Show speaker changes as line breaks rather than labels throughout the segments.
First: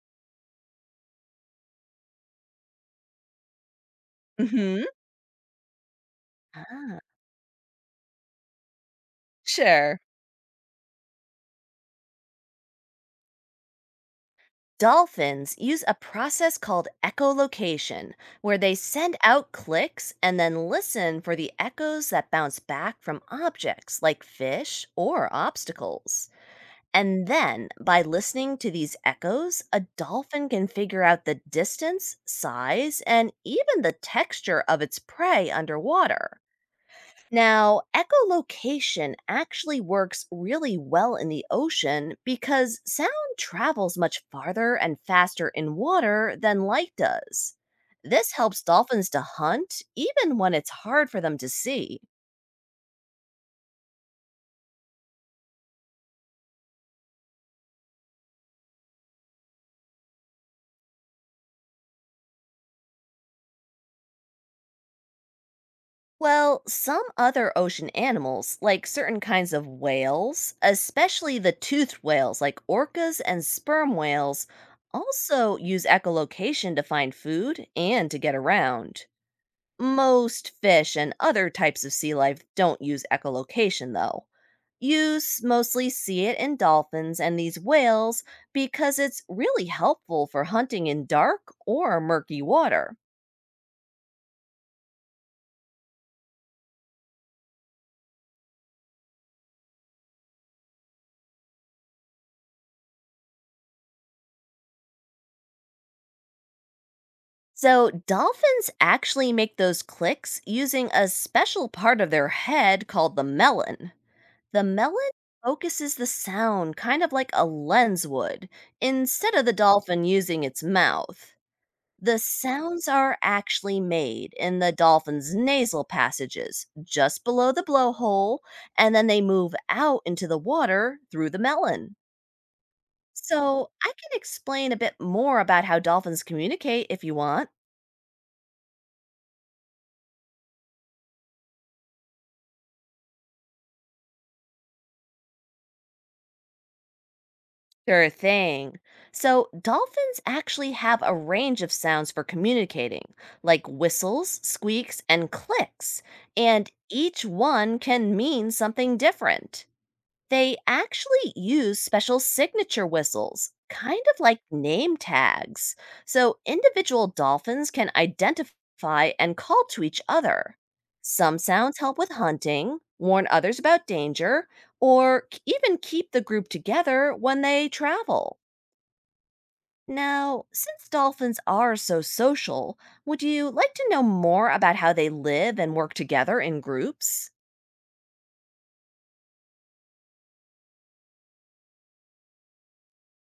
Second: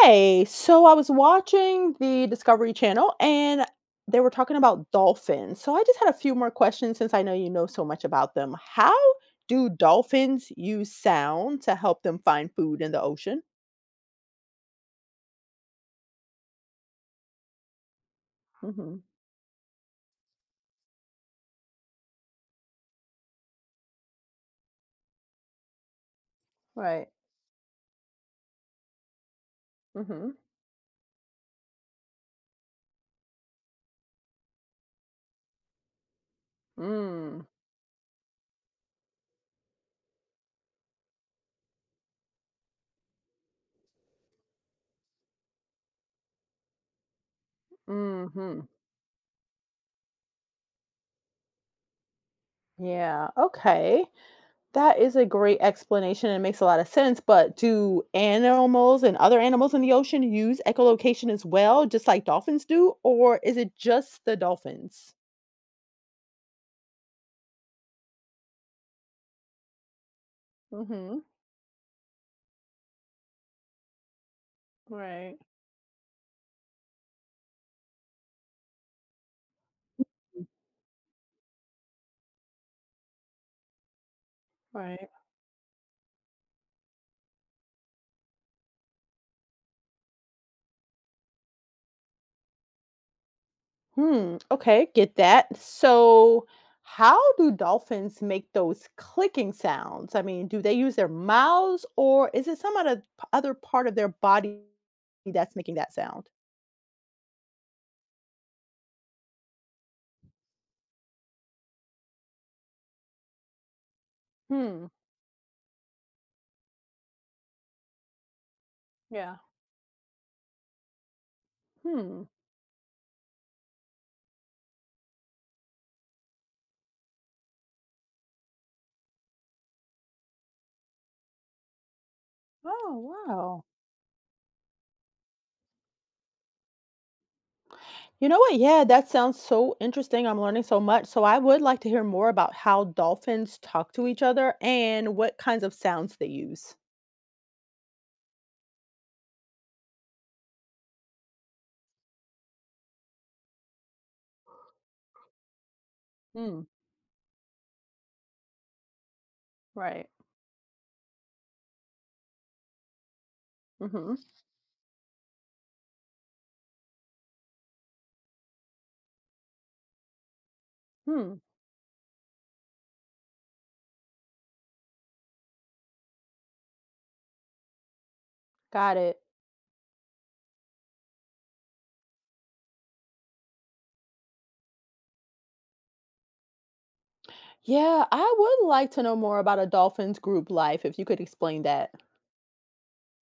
Hey, so I was watching the Discovery Channel and they were talking
hmm
about dolphins. So I just had a few more
Ah.
questions since I know you know so much about them. How do
Sure.
dolphins use sound to help them find food in the ocean?
Dolphins use a process called echolocation, where they
Hmm.
send out clicks and then listen for the echoes that bounce back from objects like fish or obstacles.
Right.
And then, by listening to these echoes, a
Hmm.
dolphin can figure out the distance, size, and even the texture of its prey underwater.
Mm.
Now, echolocation actually works really well in the ocean because sound travels much farther and faster in water than light does. This
Hmm.
helps dolphins to hunt even when it's hard for them to see.
Yeah. Okay. That is a great explanation and makes a lot of sense. But do animals and other animals in the ocean use echolocation as well, just like dolphins do, or is it just the dolphins?
Well, some other ocean animals, like certain kinds of whales,
Mhm.
especially the toothed whales like orcas and sperm whales,
Right.
also use echolocation to find food and to get around.
Mm.
Most fish and other types of sea life don't use echolocation, though.
Right.
Mostly see it in dolphins and these whales because it's really helpful for hunting in dark or murky water.
Hmm, okay, get that. So, how do dolphins make those clicking sounds? I mean, do they use their mouths or is it some other part of their body that's making that sound?
So, dolphins actually make those clicks using a special part of their head called the melon. The
Hmm.
melon focuses the sound kind of like a lens would, instead
Yeah.
of the dolphin using its mouth. The
Hmm.
sounds are actually made in the dolphin's nasal passages, just below the blowhole, and then they move out into the water through the melon.
Oh, wow.
So, I can explain a bit more about how dolphins communicate if you want.
You know what? Yeah, that sounds so interesting. I'm learning so much. So, I would like to hear more about how dolphins talk to each other and what kinds of sounds they use.
Sure thing. So, dolphins actually have a range of sounds for communicating, like whistles, squeaks, and clicks,
Hmm.
and each one can mean something different.
Right.
They actually use special signature whistles, kind
Mhm.
of like name tags, so individual dolphins can identify and call to each other.
Hmm.
Some sounds help with hunting, warn others about danger, or even keep the group together when they travel.
Got it.
Now, since dolphins are so social, would you like to know more about how they live and work together in groups?
Yeah, I would like to know more about a dolphin's group life if you could explain that.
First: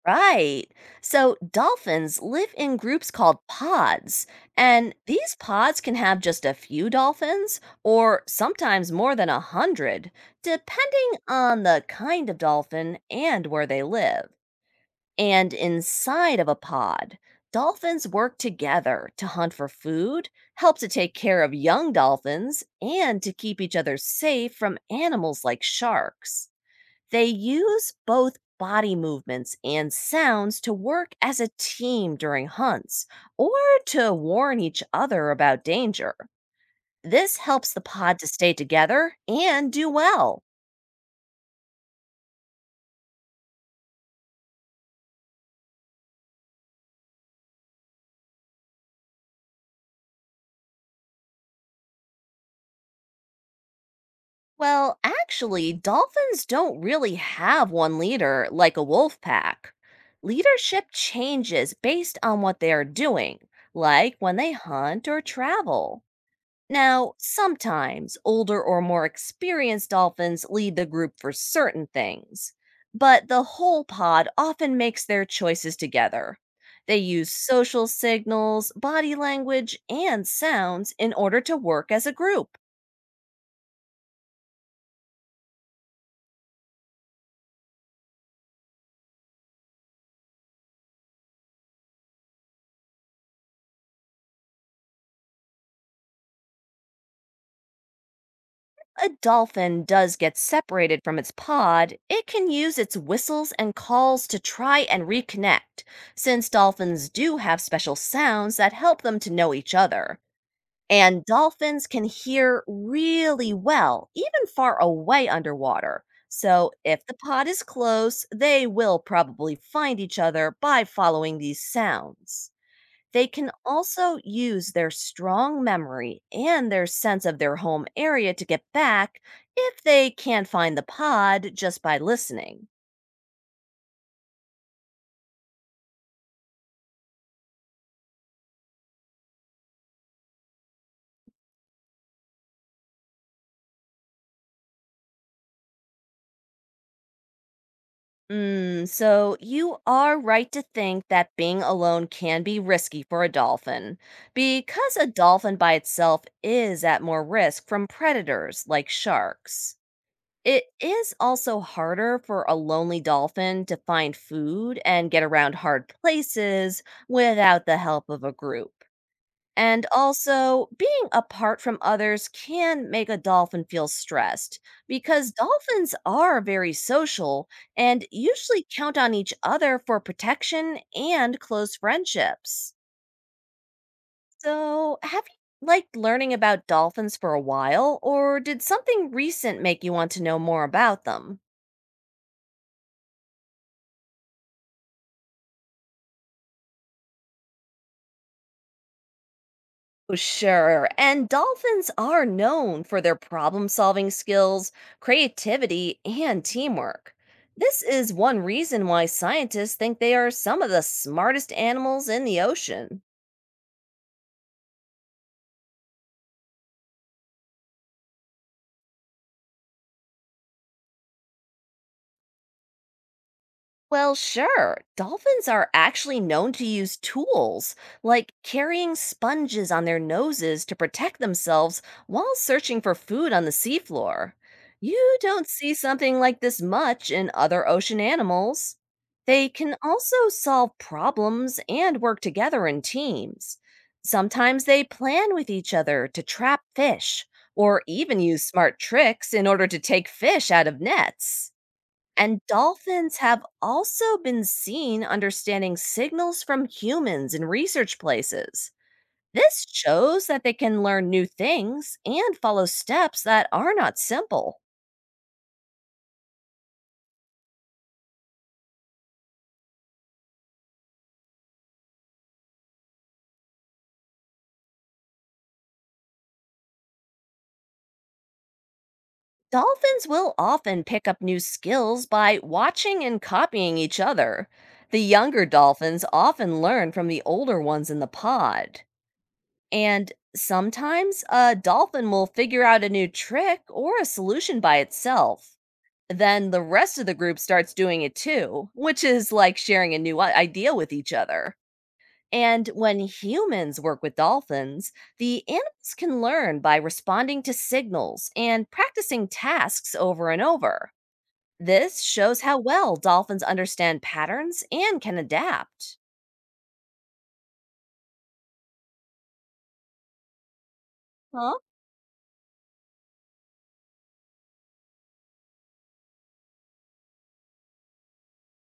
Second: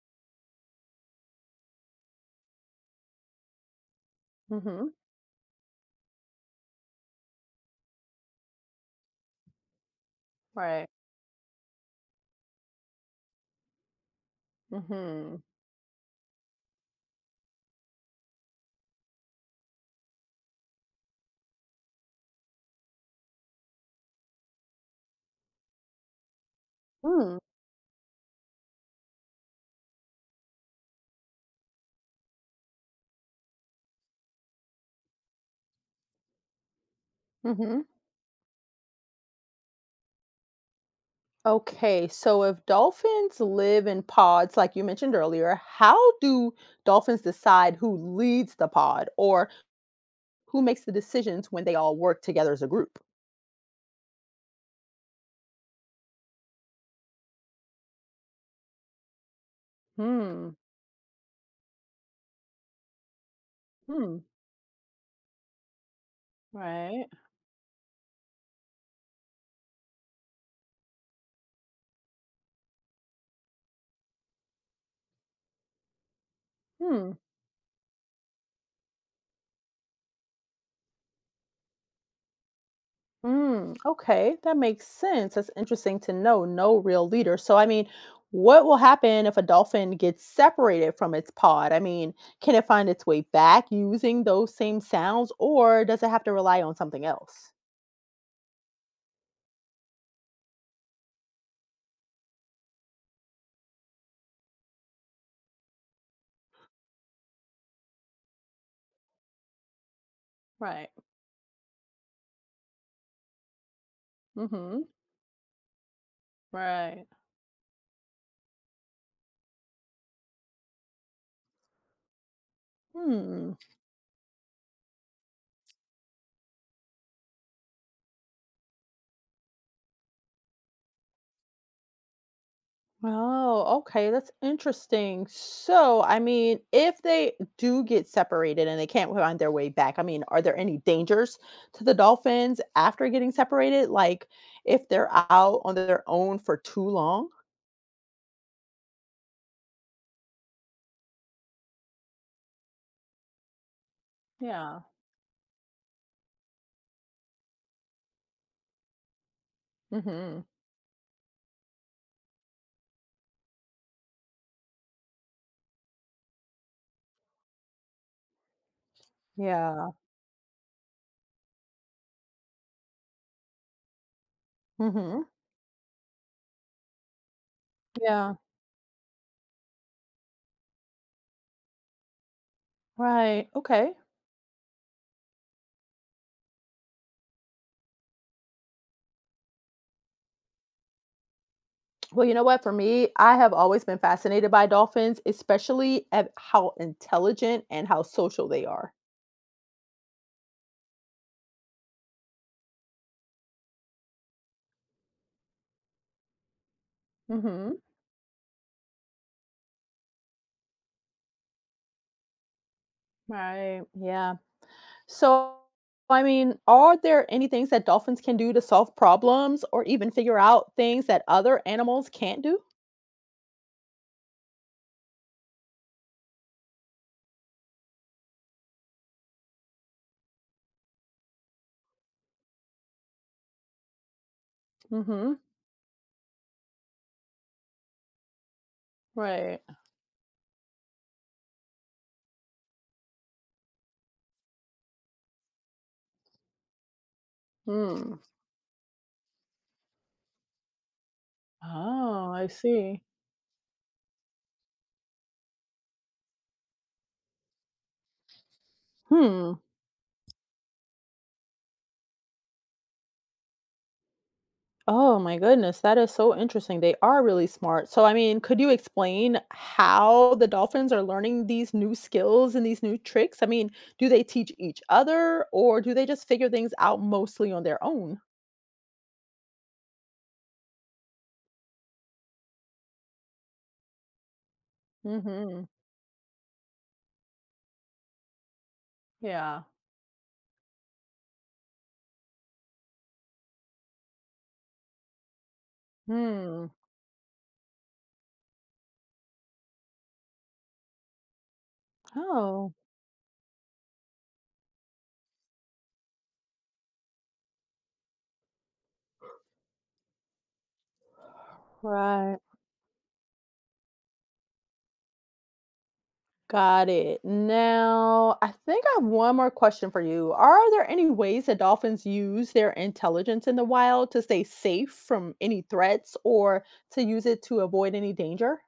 Right. So dolphins live in groups called pods, and
Mhm.
these pods can have just a few dolphins or sometimes more than a hundred,
Right.
depending on the kind of dolphin and where they live.
Mhm.
And inside of a pod, dolphins work together to hunt for food, help to take care of young dolphins, and to keep each other safe from animals like sharks. They
Mm.
use both body movements and sounds to work as a team during hunts or to warn each other about danger. This helps the
Mhm.
pod to stay together and do well.
Okay, so if dolphins live in pods like you mentioned earlier, how do dolphins decide who leads the pod or who makes the decisions when they all work together as a group?
Well, actually, dolphins don't really have one leader like a wolf pack.
Hmm.
Leadership changes based on what they are doing, like
Hmm.
when they hunt or travel.
Right.
Now, sometimes older or more experienced dolphins lead the group for certain things, but the whole pod often makes their choices together. They
Hmm.
use social signals, body language, and sounds in order to work as a group.
Mm, okay, that makes sense. That's interesting to know. No real leader. So, I mean, what will happen if a dolphin gets separated from its pod? I mean, can it find its way back using those same sounds, or does it have to rely on something else?
A dolphin does get separated from its pod, it can use its whistles and calls to try and reconnect, since dolphins do have special sounds that help them to know each other.
Right.
And dolphins can hear really well, even far
Hmm.
away underwater. So, if
Right.
the pod is close, they will probably find each other by following these sounds. They can
Hmm.
also use their strong memory and their sense of their home area to get back if they can't find the pod just by listening.
Oh, okay, that's interesting. So, I mean, if they do get separated and they can't find their way back, I mean, are there any dangers to the dolphins after getting separated? Like, if they're out on their own for too long?
Mm, so you are right to think that being alone can be risky for a dolphin,
Yeah.
because a dolphin by itself is at more risk from predators like sharks.
Mm-hmm.
It is also harder for a lonely dolphin to find food and get around hard places without the help of a group. And
Yeah.
also, being apart from others can make a dolphin feel stressed
Mm-hmm.
because dolphins are very social and
Yeah.
usually count on each other for protection and close friendships.
Right. Okay.
So, have you liked learning about dolphins for a while, or did something recent make you want to know more about them?
Well, you know what? For me, I have always been fascinated by dolphins, especially at how intelligent and how social they are.
Sure. And dolphins are known for their problem solving skills, creativity, and teamwork.
Mm-hmm.
This is one reason why scientists think they are some of the smartest animals in the ocean.
Right. Yeah. So, I mean, are there any things that dolphins can do to solve problems or even figure out things that other animals can't do?
Well, sure. Dolphins are actually known to use tools, like carrying sponges on their noses to protect themselves while searching for food on the seafloor. You
Mm-hmm.
don't see something like this much in other ocean animals. They
Right.
can also solve problems and work together in teams. Sometimes they plan with each other to trap fish, or
Hmm.
even use smart tricks in order to take fish out of nets.
Oh,
And
I see.
dolphins have also been seen understanding signals from humans in research places.
Hmm.
This shows that they can learn new things and follow steps that are not simple.
Oh my goodness, that is so interesting. They are really smart. So, I mean, could you explain how the dolphins are learning these new skills and these new tricks? I mean, do they teach each other or do they just figure things out mostly on their own?
Dolphins will often pick up new skills by watching and copying each other. The younger
Mm-hmm.
dolphins often learn from the older ones in the pod.
Yeah.
And sometimes a dolphin will figure out a new trick or a solution by itself. Then the
Hmm.
rest of the group starts doing it too, which is like sharing a new idea with each other. And
Oh,
when humans work with dolphins, the animals can learn by responding to signals and practicing tasks over and over. This
right.
shows how well dolphins understand patterns and can adapt.
Got it. Now, I think I have one more question for you. Are there any ways
Huh?
that dolphins use their intelligence in the wild to stay safe from any threats or to use it to avoid any danger?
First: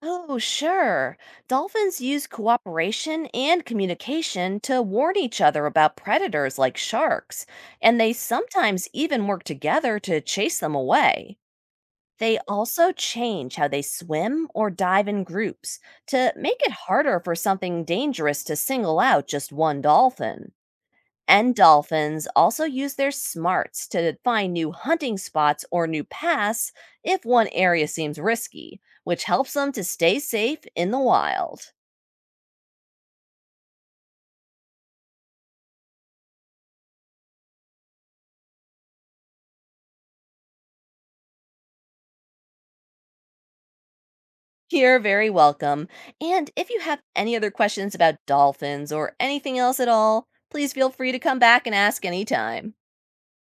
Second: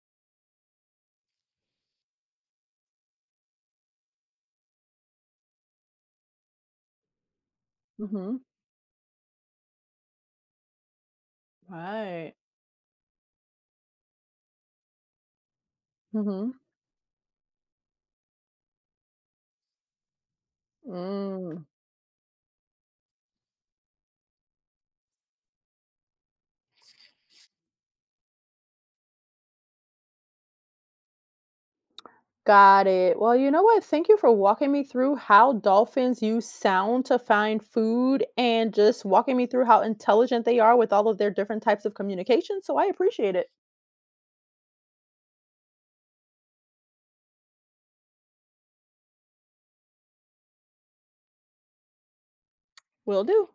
Oh, sure. Dolphins use cooperation and communication to warn each other about predators like sharks, and they
Hmm.
sometimes even work together to chase them away.
Right.
They also change how they swim or dive in groups to
Mm-hmm.
make it harder for something dangerous to single out just one dolphin. And
Mm,
dolphins also use their smarts to find new hunting spots or new paths if one area seems risky, which helps them to stay safe in the wild.
got it. Well, you know what? Thank you for walking me through how dolphins use sound to find food and just walking me through how intelligent they are with all of their different types of communication. So I appreciate it.
You're very welcome. And if you have any other questions about dolphins or anything else at all, please feel free to come back and ask anytime.
Will do.